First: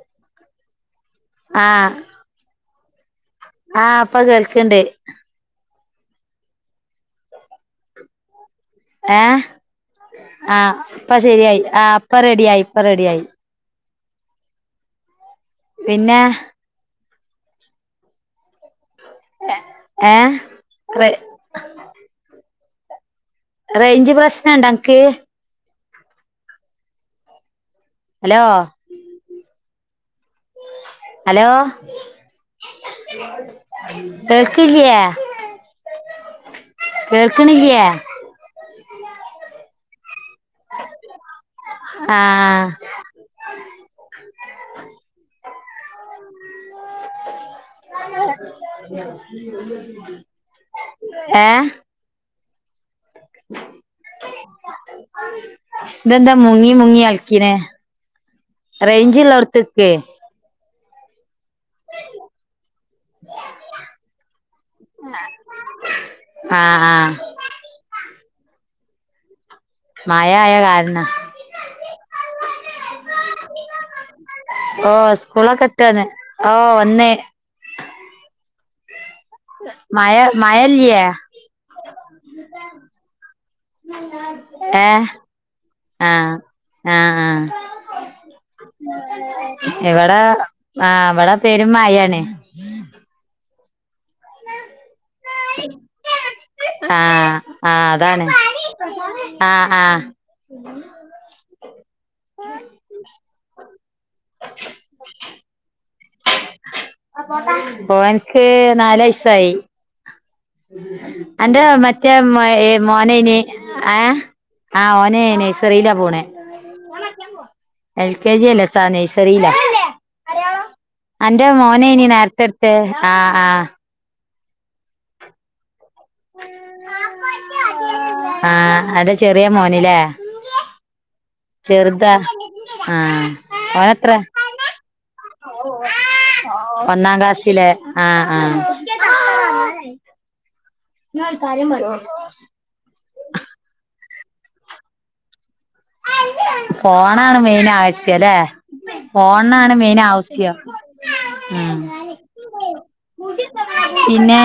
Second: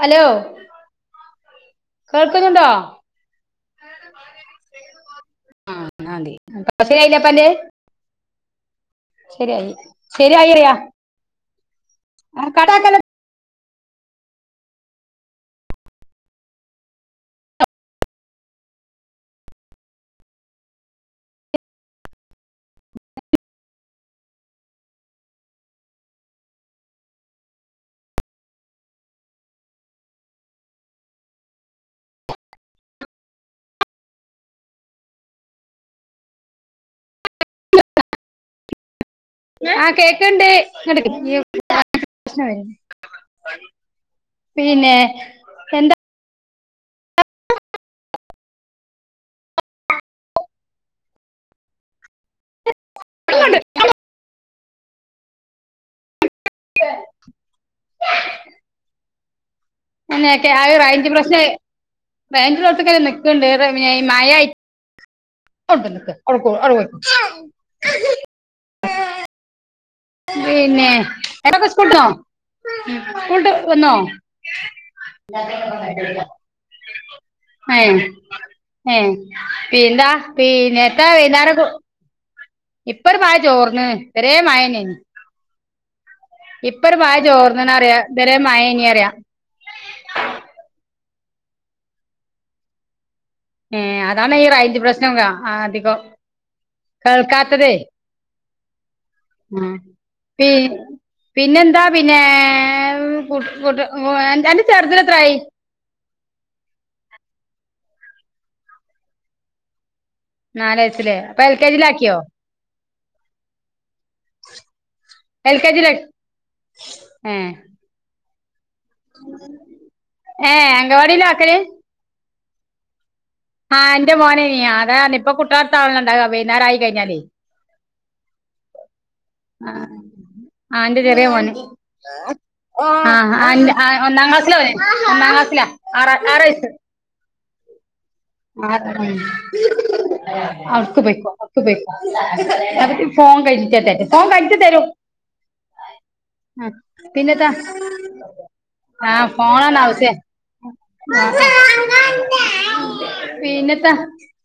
Hello കേൾക്കുന്നുണ്ടോ? ആഹ്‌ ഇപ്പ കേൾക്ണ്ട് ആഹ് ന്നാ മതി. ഇപ്പ ശെരിയായില്ലേ പ്പന്റെ ഏഹ്‌ ശരിയായി അറിയാ ആഹ്‌ ഇപ്പ ശേരിയായി. ആഹ്‌ ഇപ്പ റെഡിയായി ഇപ്പ കട്ടാക്കല്ല റെഡിയായി. പിന്നെ എഹ് ഏഹ് റേ റേയിഞ്ച് പ്രശ്നണ്ട അൻക്ക്. ഹലോ ഹലോ കേൾക്ക്ല്യേ കേൾക്ക്‌ണില്ല്യെ ആഹ്‌ കേക്ണ്ട് ഇങ്ങട്ക് പ്രശ്നം ആഹ് വെരും പിന്നെ എന്താ ഏഹ്‌ [unintelligible] ഇതെന്താ മുങ്ങി മുങ്ങി കൾകിനെ? റെയിഞ്ച്ള്ളോട്ത്ത് ക്ക്. അന്നെയൊക്കെ ആഹ് റെയിഞ്ച്പ്രശ്‌നെ റെയിഞ്ച്ള്ളോട്ത്കെ നിക്ക്ണ്ട്. മ്മ് മഴ ആഹ്‌ [unintelligible] മഴ ആയ പിന്നെ കാരണാ [unintelligible] സ്കൂൾട്ട് വന്നോ? ഓഹ് സ്കൂളൊക്കെ വിട്ടന്ന് ഓഹ് വന്ന് ഏഹ് ഏഹ് പി എന്താ പിന്നത്ത വേുന്നോര എന്ത ഇപ്പൊ ഒരു മായ ചോർന്ന് ഇതരേ മായന ഏഹ് ആഹ് ഇപ്പൊ ഒരു ആഹ് മയ ആഹ് ചോർന്ന്ണ്റിയ ഇവരെ മായ നി റിയാം ഇവിടെ ആ അ വിടെ പേരും മായണ്. ഏ ഹ് അതാണ് ഈ ഒരു റയ്ഞ്ച് പ്രശ്നം അധികം. ആഹ് കേൾക്കാത്തതേ ആഹ് അതാണ് ആഹ് ആഹ് പി പിന്നെെന്താ പിന്നെ [unintelligible] ഓ ന്റെ ചെർതിട്ന് എത്രായി? ഒന്ക്ക് നാല വയസായി. നാല് വയസ്സില് അപ്പൊ എൽ അന്റെ കെ മറ്റേ ജിലാക്കിയോ മോനനി ഏഹ് ആഹ് ഓനെനെ എൽ കെ ജില നയ്സറിയിലാ പോണെ. ഏ എൽ കെ ജി അല്ലേ സാ നഴ്സറിയിലാ ഏ അംഗവാടിയിലാ അന്റെ ആക്കല് മോനെ നി നേരത്തെടു ആഹ് ആഹ് ആ ന്റെ മോനെനിയ അതാ ഇപ്പൊ കുട്ടാലടതല്ണ ണ്ടാവാ വെയ്ന്നര ആ യി കഴിഞ്ഞാലേ ആഹ് അത ചെറിയ മോനിലേ. ആഹ് ന്റെ ചെറിയ മോന്. ആഹ് ആ ഓനെത്ര ഒന്നാം ക്ലാസ്സില പോ ഒന്നാം ക്ലാസ്സിലാ ആ ആറ വയസ് ഒന്നാം ക്ലാസിലെ. ആഹ് ആഹ് ആ അർക്ക ബു അർക്ക ബു [unintelligible] ഫോൺ കഴിച്ചിട്ട തട്ട ഫോൺ കഴിച്ച തരും. ആ ഫോണാണ് പിന്നെതാ മെയിൻ ആവശ്യം അല്ലേ ആഹ് ഫോണ ഫോണിനാണ് മെയിൻ ണ്ടവിസ്യ ആവശ്യം ഉം പിന്നെട്ത്താ പിന്നെ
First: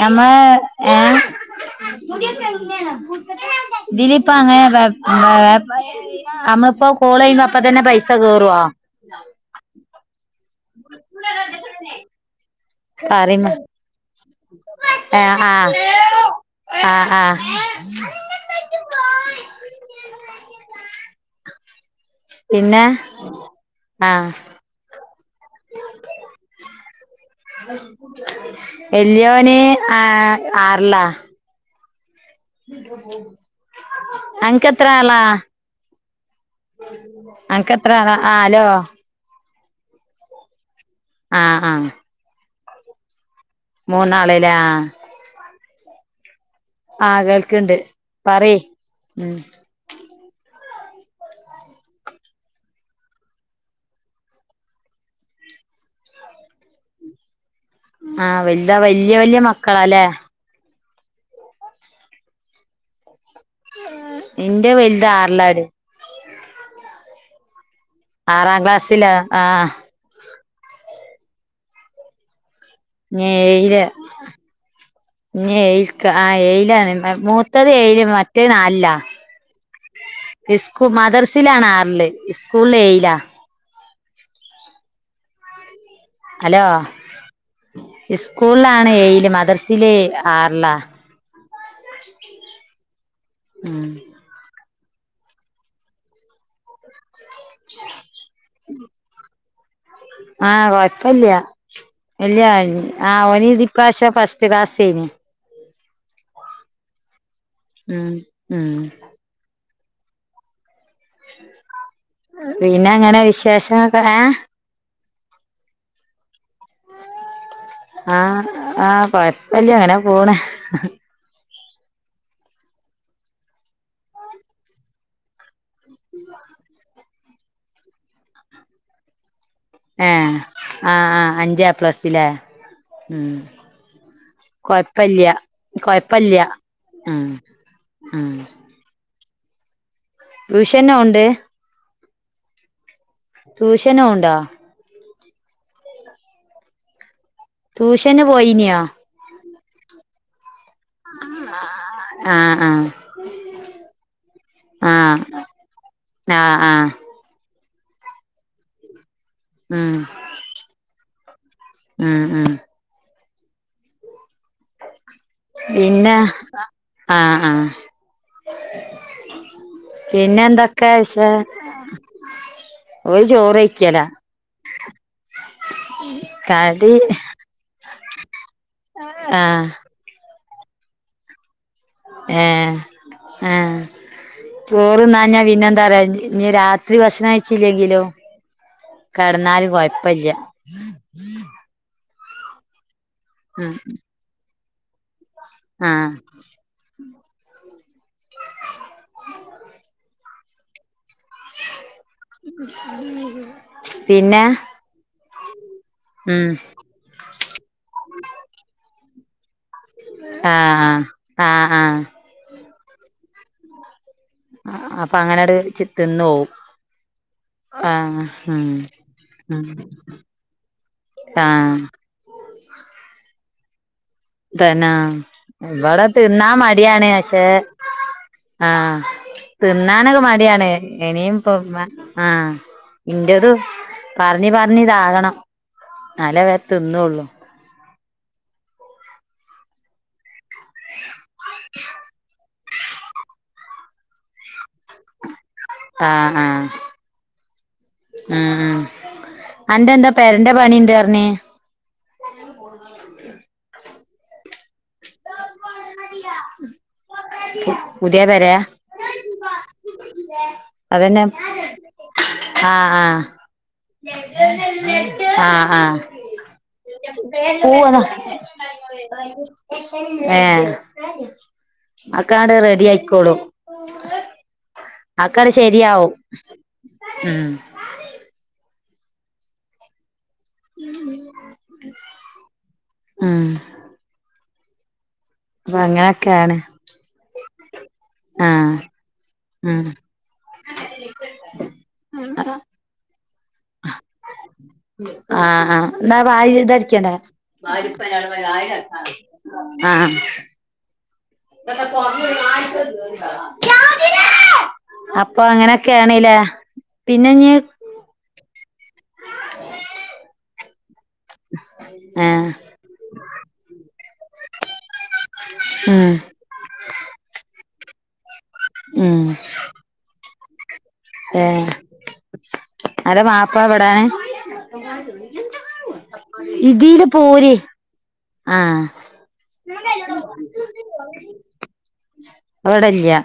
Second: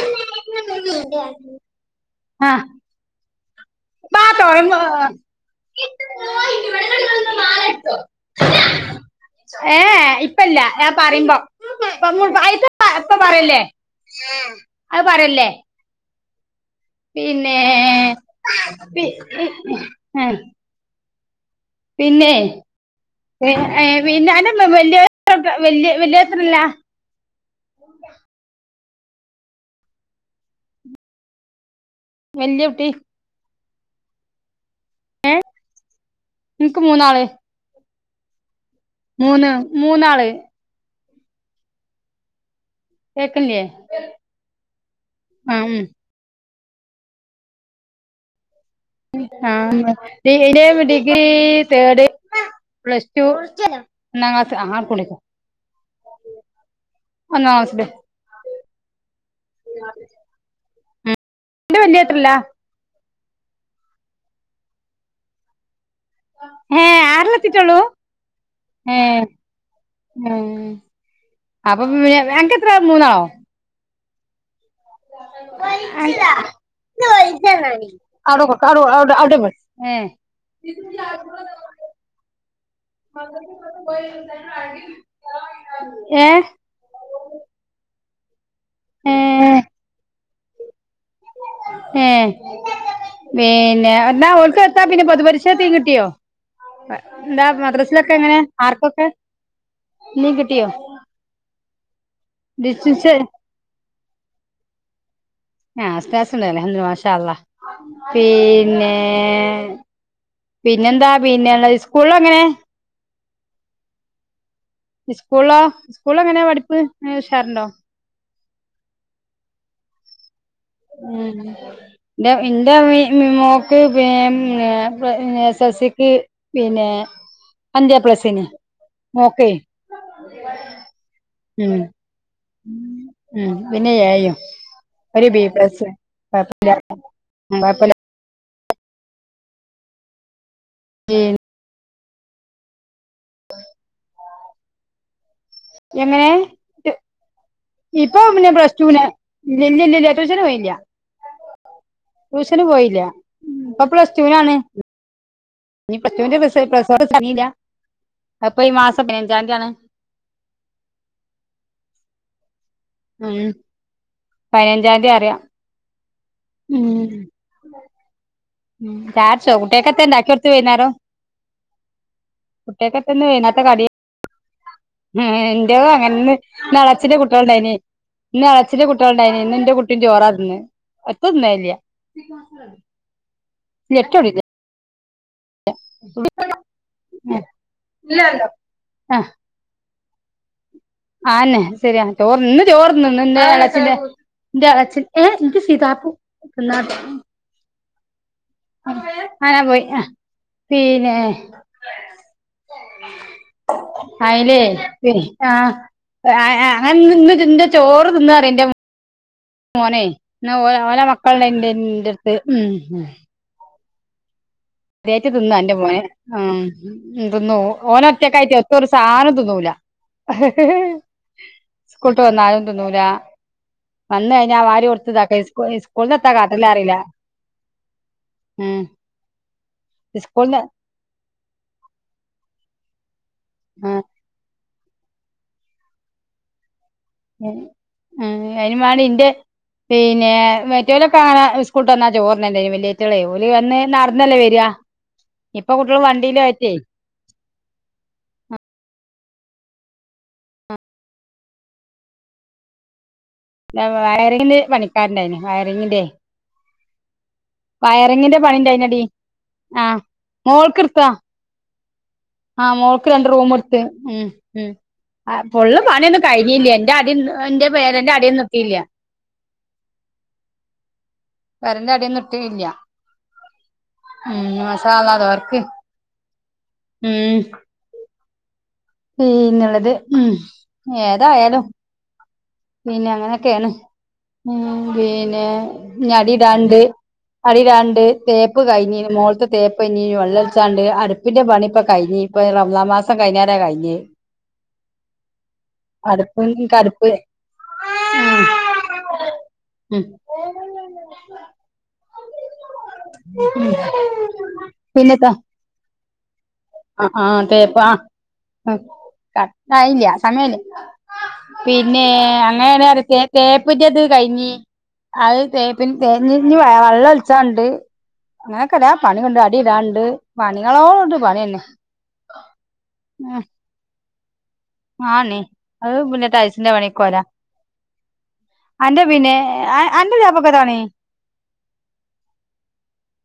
ഞമ്മള് ഏഹ് [unintelligible] ബാ ദിലിപ തോന്നുമ്പോ അങ്ങനെ നമ്മളിപ്പോ കോൾ കഴുമ്പോ അപ്പ തന്നെ പൈസ കേറുവോ? ഏഹ് ഇപ്പല്ല പറയുമ്പോ [unintelligible] എപ്പ കറിമ പറയല്ലേ അത് ആഹ് പറയല്ലേ. ആഹ് ആഹ് പിന്നെ ആഹ് പിന്നെ പിന്നെ ഏ ആഹ് പിന്ന വലിയ വിയ വലയൊളത്രല്ല. വെല്യോന് ആ ആറിലാ വലിയ കുട്ടി അനകെത്രാളാ എനിക്ക് മൂന്നാള് അനക്ക് എത്ര ആളാ ഹലോ. മൂന്ന് മൂന്നാള്. ആഹ് ആഹ് കേക്കണല്ല്യ. മൂന്നാളല്ലേ ആഹ് ഉം ആ കേൾക്ണ്ട് പറി ഉം ആന്ന് [unintelligible] ഡിഗ്രി തേർഡ്. പ്ലസ് ടു ആർ കുളിക്ക [unintelligible] ആഹ് വൽത വല്യ വല്യ മക്കളാല്ലേ? ഇന്റെ വല്യഹ് എട്ട്ല്ലാ. ഇന്റെ വൽത് ആറിലാടി. ഏഹ് ആറ്ലെത്തീറ്റൊള്ളു. ആറാം ക്ലാസ്സിലാ. ആഹ് ഏഹ് അപ്പം എ അൻക്കെ ഇഞ്ഞേയിലാ. ഇഞ്ഞേഴ്ക്ക ആഹ് ഏയിലാണ് മൂത്തത് ഏയില് അവിടെ മറ്റത് കൊടുക്ക നാലിലാ. അവിടെ അവിടെ പോയി ഏ ഇസ്കു മദർസിലാണാറില് ഇസ്കൂളില് ഏയിലാ. ഏഹ് ഇസ്കൂൾലാണ് ഏ ഏയില് മദർസില് ആറ്ലാ. ഏഹ് ഉം പിന്നെ എന്നാ ഓൽക്ക് എത്താ പിന്നെ പൊതുപരിഷെക്കെത്തീം കിട്ട്യോ? അ ന്താ മദ്രസിലൊക്കെ എങ്ങനെ മാർക്കൊക്കെ? ആഹ് കൊയപ്പല്ല്യ ഇല്ല ആ ഡിസ്റ്റൻസ് ഓന് ഇതി പ്രാവശ്യം ഫസ്റ്റ് ക്ലാസേനി. ആഹ് ഫസ്റ്റ് ക്ലാസുണ്ടല്ലേ അൽഹംദു മാഷാ അള്ളാഹ് ഉം ഉം പീന്നേ പിന്നെന്താ പിന്നെ അല്ല സ്കൂൾലെങ്ങനെ? പിന്നെ അങ്ങനെ വിശേഷൊക്കെ ഏഹ് ഇസ്കൂൾളോ സ്കൂളെങ്ങനെയാ പഠിപ്പ് ന് ഉഷാറുണ്ടോ? ആഹ് ആഹ് കൊയപ്പല്യ അങ്ങനെ പോണ്. ഉം ഇൻ്റെ ഇന്റെ മി മി മോക്ക് പീന്നെ എസ് ത്തസിക്ക് പിന്നെ അഞ്ച് എ പ്ലസ് ഏനി. മോക്കെ ഏഹ്. ആഹ് ആഹ് അഞ്ച് എ ഉം പ്ലസ്സ് ലേ ഉം ഏയും ഒരു കൊഴപ്പില്ല്യ ബീ പ്ലസ്സും കൊഴപ്പില്ല്യ കൊഴപ്പല്യ ഉം കൊഴപ്പല്യ ഉം ടൂഷ്യനോവ്ണ്ട്? ട്യൂഷ്യനോവ്ണ്ടോ? എങ്ങനെ ട്യൂഷന് ഇപ്പോം പിന്നെ പ്ലസ് പോയിനിയോ ടു ന്. ഇല്ല്യ ല്ല്യ ല്ല്യ ടൂഷ്യനോവേല്യ. ആഹ് ട്യൂഷന് പോയില്ല്യ ആഹ് ഇപ്പൊ പ്ലസ് ടൂനാണ്. ആഹ് ഇനി പ്ലസ്ടൂന്റെ റിസ ആഹ് പ്ലസ് ആഹ് റൺ റിസൾട്ട് അർഞ്ഞീല്ല അത്പ്പ ഈ മാസം പതിനഞ്ചാംതി ആണ്. ഉം ഉം ഉം ഉം പയിനഞ്ചാന്തി അറ്യാ. പിന്നെ ആഹ് ആഹ് ഉം ചാടിച്ചോ കുട്ടികക്കെത്തെ ഉണ്ടാക്കി കൊടുത്ത് പിന്നെന്തൊക്കെ വൈകുന്നേരം വിശേ ഓൽ കുട്ടികക്കെത്തന്ന് ചോറയ്ക്കലാ ഹേ ഇന്റെതും അങ്ങനെന്നെ. ഇന്ന് എളച്ചിന്റെ കുട്ട്യേള്ണ്ടായിനി ഇന്ന് എളച്ചിന്റെ കുട്ട്യേള്ണ്ടായിനി ഇന്ന് ആഹ് ഇന്റെ കു ട്ടിം ചോറാ തിന്നത് എത്തുന്നേല്ല്യാ ഏഹ് [unintelligible] ചോറ്ന്നാഞാ പിന്നെന്താറിയൊ നി ഇഞ്ഞ് രാത്രി ഭക്ഷണം കയിച്ചീല്ലെങ്കിലും ആഹ് കെട്ന്നാല് കൊയ്പ്പല്യ. ആന്നെ സര്യാ. ചോറ് ഇന്ന് ചോറ്ന്ന്ണ് ഇന്റെ ഉം എളച്ചിന്റെ ഇന്റെ എളച്ചി ഏഹ് എനിക്ക് സീതാപ്പൂ ആഹ് എന്നത്തെ ആനാ പോയി പിന്നെ പിന്നെ അയില്ലേ [unintelligible] ഉം ആഹ് ഞാൻ നിന്ന് നിന്റെ ചോറ് തിന്ന ഇന്റെ മോ മോനെ ന്ന് ഓ ആഹ് ഓലെ ആഹ് മക്കള്ണ്ടേനി ആഹ് ഇന്റെ അടുത്ത് ഉം ആഹ് അപ്പൊ അത്യായിട്ട് അങ്ങനട് തിന്ന എന്റെ ച് മോൻ തിന്നോവും ഉ തിന്നു ഓന ആഹ് ഒറ്റക്കായിട്ടെ ഉം ഒത്ത ഒരു സാധനം ഉം തിന്നൂല [inaudible] ആഹ് കൊട്ട് വന്നാലും തിന്നൂല വന്ന് കഴിഞ്ഞാ വാരി തന്നെ കൊടുത്ത് ഇതാക്ക ഇവിടെ സ്കൂളിന്ന് എത്താ തിന്നാൻ കാട്ടല് അറിയില്ല മടിയാണ് പക്ഷെ ഉം ആഹ് തിന്നാനൊക്കെ സ്കൂളിന്ന് മടിയാണ് ഇനിയും ഇപ്പൊ ആഹ് എന്റേതും ആ പറഞ്ഞ് പറഞ്ഞ് ഇതാകണം എന്നാലേ വ തിന്നള്ളു [unintelligible] ഇന്റെ പിന്നെ മേറ്റല കാണാ സ്കൂട്ട് വന്നാ ചോറിനല്ലേ വലിയറ്റോളലി വന്ന് നടന്നല്ലേ വരിയാ ആഹ് ആഹ് ഉം ഉം അന്റെ എന്താ പേരന്റെ പണിണ്ട് പറഞ്ഞ് [inaudible] വയറിങ്ങിന്റെ പണിക്കാരുന്ന് വയറിങ്ങിന്റെ പുതിയ വരാ അടി ആഹ് മോൾ കർത്താ അ [unintelligible] ആഹ് മോൾക്ക് രണ്ട് റൂം എടുത്ത് ഉം ഉം ആഹ് പൊള്ള് ആഹ് പണയൊന്നും കഴിഞ്ഞ എന്റെ അടി എന്റെ പൂവതാ പേരന്റെ അടയി നിർത്തിയില്ല ഏഹ് പേരന്റെ അടിയൊന്നും മക്കാടെ ഇട്ടില്ല റെഡി ആയികോളും ഉം മാഷാ അള്ളാ അക്കടെ അതോർക്ക് ശരിയാവും ഉം പിന്നുള്ളത് ഉം ഏതായാലും പിന്നെ ഉം അങ്ങനെയൊക്കെയാണ് ഉം പിന്നെ അപ്പൊ അങ്ങനൊക്കെയാണ് ഞടിടാണ്ട് അടിയിലാണ്ട് തേപ്പ് ആഹ് കഴിഞ്ഞീന് മോളത്ത് തേപ്പ് ഉം കഞ്ഞീ വെള്ളിച്ചാണ്ട് അടു ഇപ്പിന്റെ പണി ഇപ്പൊഴിഞ്ഞ ഇപ്പ റംസാൻ മാസം കഴിഞ്ഞാലേ ആഹ് ആഹ് എന്നാ അടുപ്പ് വായ ഇൻക്ക് അടുപ്പ് ഇതടിക്കണേ മാരിപ്പലള ഉം ഉം [unintelligible] അപ്പൊ അങ്ങനെ ക്ക ആണല്ലേ ആഹ് ആഹ് അതേപ്പ ആ ആയില്ല സമയമെടുക്കും പിന്നെ ആഹ് അങ്ങനണ തേപ്പിന്റെത് കഴിഞ്ഞി അത തേ പിന്നെ ഉം തേപ്പ് ഇ വെള്ളം ഒളിച്ചാണ്ട് അങ്ങനെയൊക്കെ ഇടയാ പണി ഉം കൊണ്ട് അടി ഇടാണ്ട് പണികളോട്ണ്ട് പണി തന്നെ അത മാപ്പ എവിടേ ആണീ അത് പിന്നെ ടൈൽസിന്റെ ഇതിയില് പണിക്കോല പോര് ആഹ് അന്റെ പിന്നെ അന്റെ വാപക്കതാണ പി [unintelligible] വിടല്ലയാ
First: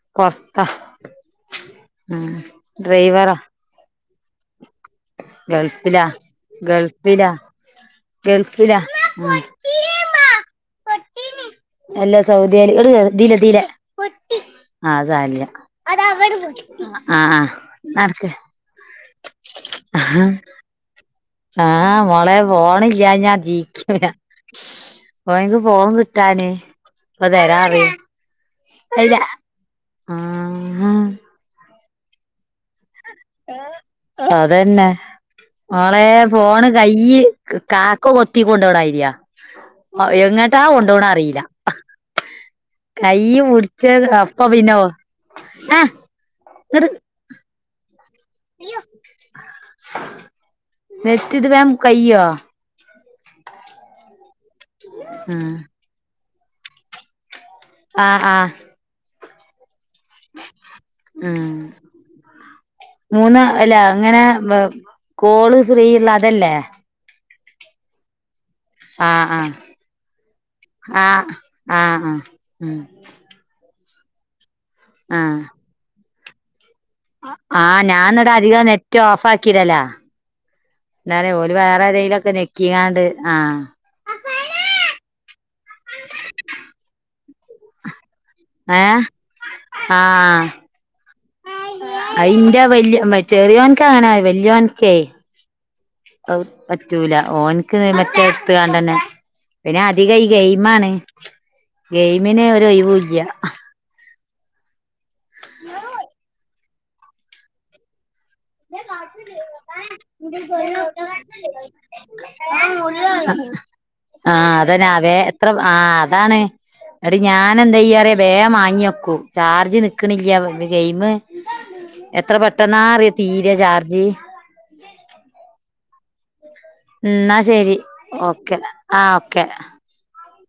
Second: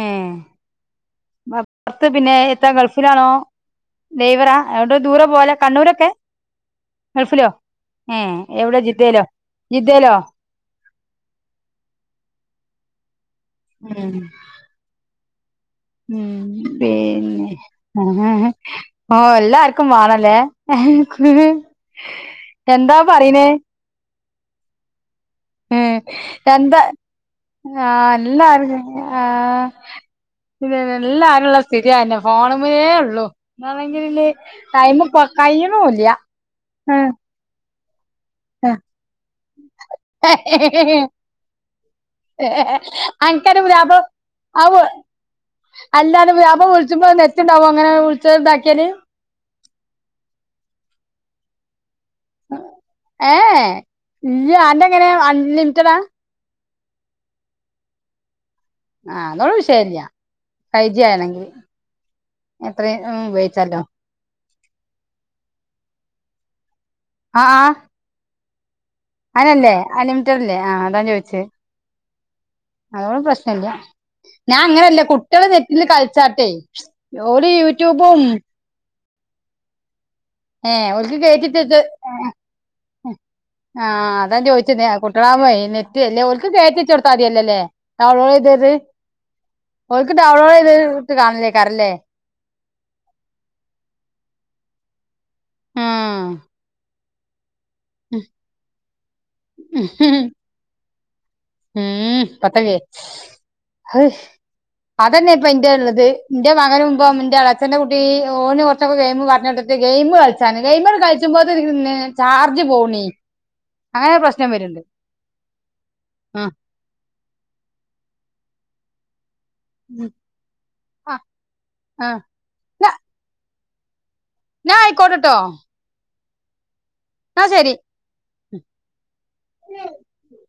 ഏ പുറത്താ പുറത്ത് ഉം ഡ്രൈവർ ഡ്രൈവറാ അടെ ദൂരെ പോലെ ഗൾഫിലാ കണ്ണൂരക്കെ ഗൾഫിലാ ഗൾഫിലോ ഗൾഫിലാ എവിടെ ജിദ്ദയിലോ ജിദ്ദേലോ ആഹ് അല്ലാ സൗദിയില് ഇങ്ങട്ട് കേറ് ഇതിലെ ഇതിലെ ഉം അത് സാരല്ല ഉം പിന്നെ നടക്ക് ഓഹ് എല്ലാർക്കും വേണല്ലേ ആഹ് എന്താ പറയുന്നേ ഒന്നുല്ല ഓന്ക്ക് ഫോൺ കിട്ടാനെയ് ആഹ് എഎല്ലാർക്കും ആഹ് പിന്നെ ആഹ് എല്ലാരുള്ള സ്ഥിതി അതെന്നെ ഫോണ് മ്മലെ ഉള്ളു [unintelligible] അതന്നെ ടൈമ് മോളെ കഴിയണൂല്ല ഫോണ് ആഹ് കയ്യ് കാക്ക കൊത്തി കൊണ്ട് പോണമാരിയാ എങ്ങോട്ടാ കൊണ്ട പോണ അറിയില്ല ഏഹ് കയ്യ് അനക്കന്റെ പിടിച്ച് പുതിയാപ്പിള അപ്പൊ പിന്നെ അത് ആഹ് അല്ലാ അന്റെ പുതിയാപ്പിള ഇങ്ങട് വിളിച്ച്മ്പൊ നെറ്റ്ണ്ടാവോ അങ്ങനെ വിളിച്ചത്ണ്ടാക്കിയല് നെറ്റിത് വേം കയ്യോ ഏഹ് ഏഹ് അന്റെ എങ്ങനെയ അൺ ആഹ് ലിമിറ്റഡാ ആഹ് ആഹ് ആഹ് അതോന്നും വിഷയില്ല ഫൈവ് ജി ഉം ആണെങ്കിൽ എത്രയും മൂന്ന് അല്ല ഉപയോഗിച്ചാലോ അങ്ങനെ വ് കോള് ഫ്രീ ഉള്ള അതല്ലേ അ ആഹ് ആഹ് ആഹ് അങ്ങനല്ലേ അൺലിമിറ്റഡ്ല്ലേ ആഹ് അതാ ചോദിച്ചെ ആഹ് ആഹ് ഉം അതോട് പ്രശ്നല്ല ഞാൻ അങ്ങനല്ല ആഹ് കുട്ടികള് നെറ്റില് കളിച്ചാട്ടേ ആഹ് ഞാനിട അധികം നെറ്റ് ഓഫ് ആക്കിടല ഏഹ് ഓൽക്ക് എന്നാല് ഓല് കേറ്റിട്ടത് വേറെതയിലൊക്കെ നെക്കിയാണ്ട് ആഹ് ആഹ് അതാ ഞാൻ ചോദിച്ചത് കുട്ടളാകൂമ്പോ നെറ്റ് ഇല്ലേ ഓൽക്ക് കേറ്റി വെച്ച് കൊടുത്താൽ മതിയല്ലല്ലേ ഡൗൺലോഡ് ചെയ്ത് ത് ഏഹ് ഓൽക്ക് ആഹ് ഡൗൺലോഡ് ചെയ്ത് ഇട്ട് കാണല് അയ്ക്കാരല്ലേ അയിന്റെ വല്യ ചെറിയോൻക്ക അങ്ങനെ വല്യോൻക്കേ ആഹ് പറ്റൂല ഓൻക്ക് മറ്റേ എടുത്ത് കാണ്ടന്നെ പിന്നെ അധികം ഈ ഗെയിം ആണ് ഗെയിമിന് ഒരു ഒഴിവുല്ല്യാ അഹ് അത് തന്നെ ഇപ്പ ന്റെ ഇള്ളത് ന്റെ മകനും ഇപ്പം ന്റെ എള ച്ഛ്ന്റെ കുട്ടി ഓന് കുറച്ചൊക്കെ ഗെയിമ് പറഞ്ഞടുത്തിട്ട് ഗെയിമ് കളിച്ചാണ് ഗെയിമ് കളിച്ച്മ്പൊ ത്തിനു ചാർജ് പോവുണ്ണി ആഹ് അതാ ഞാൻ വേ അത്ര ആഹ് അതാണ് ആഹ് എന്നിട്ട് ഞാൻ എന്താ ചെയ്യാറിയൊ വേഗം വാങ്ങി വെക്കും ചാർജ് നിക്കണില്ല ഗെയിമ് ആഹ് ആഹ് എത്ര പെട്ടെന്നാ ന്നാ അറിയോ തീര ചാർജ് ന്നാ ആയിക്കോട്ടട്ടോ ഉം എന്നാ ശരി ഓക്കെ ആഹ് ഓക്കേ [unintelligible]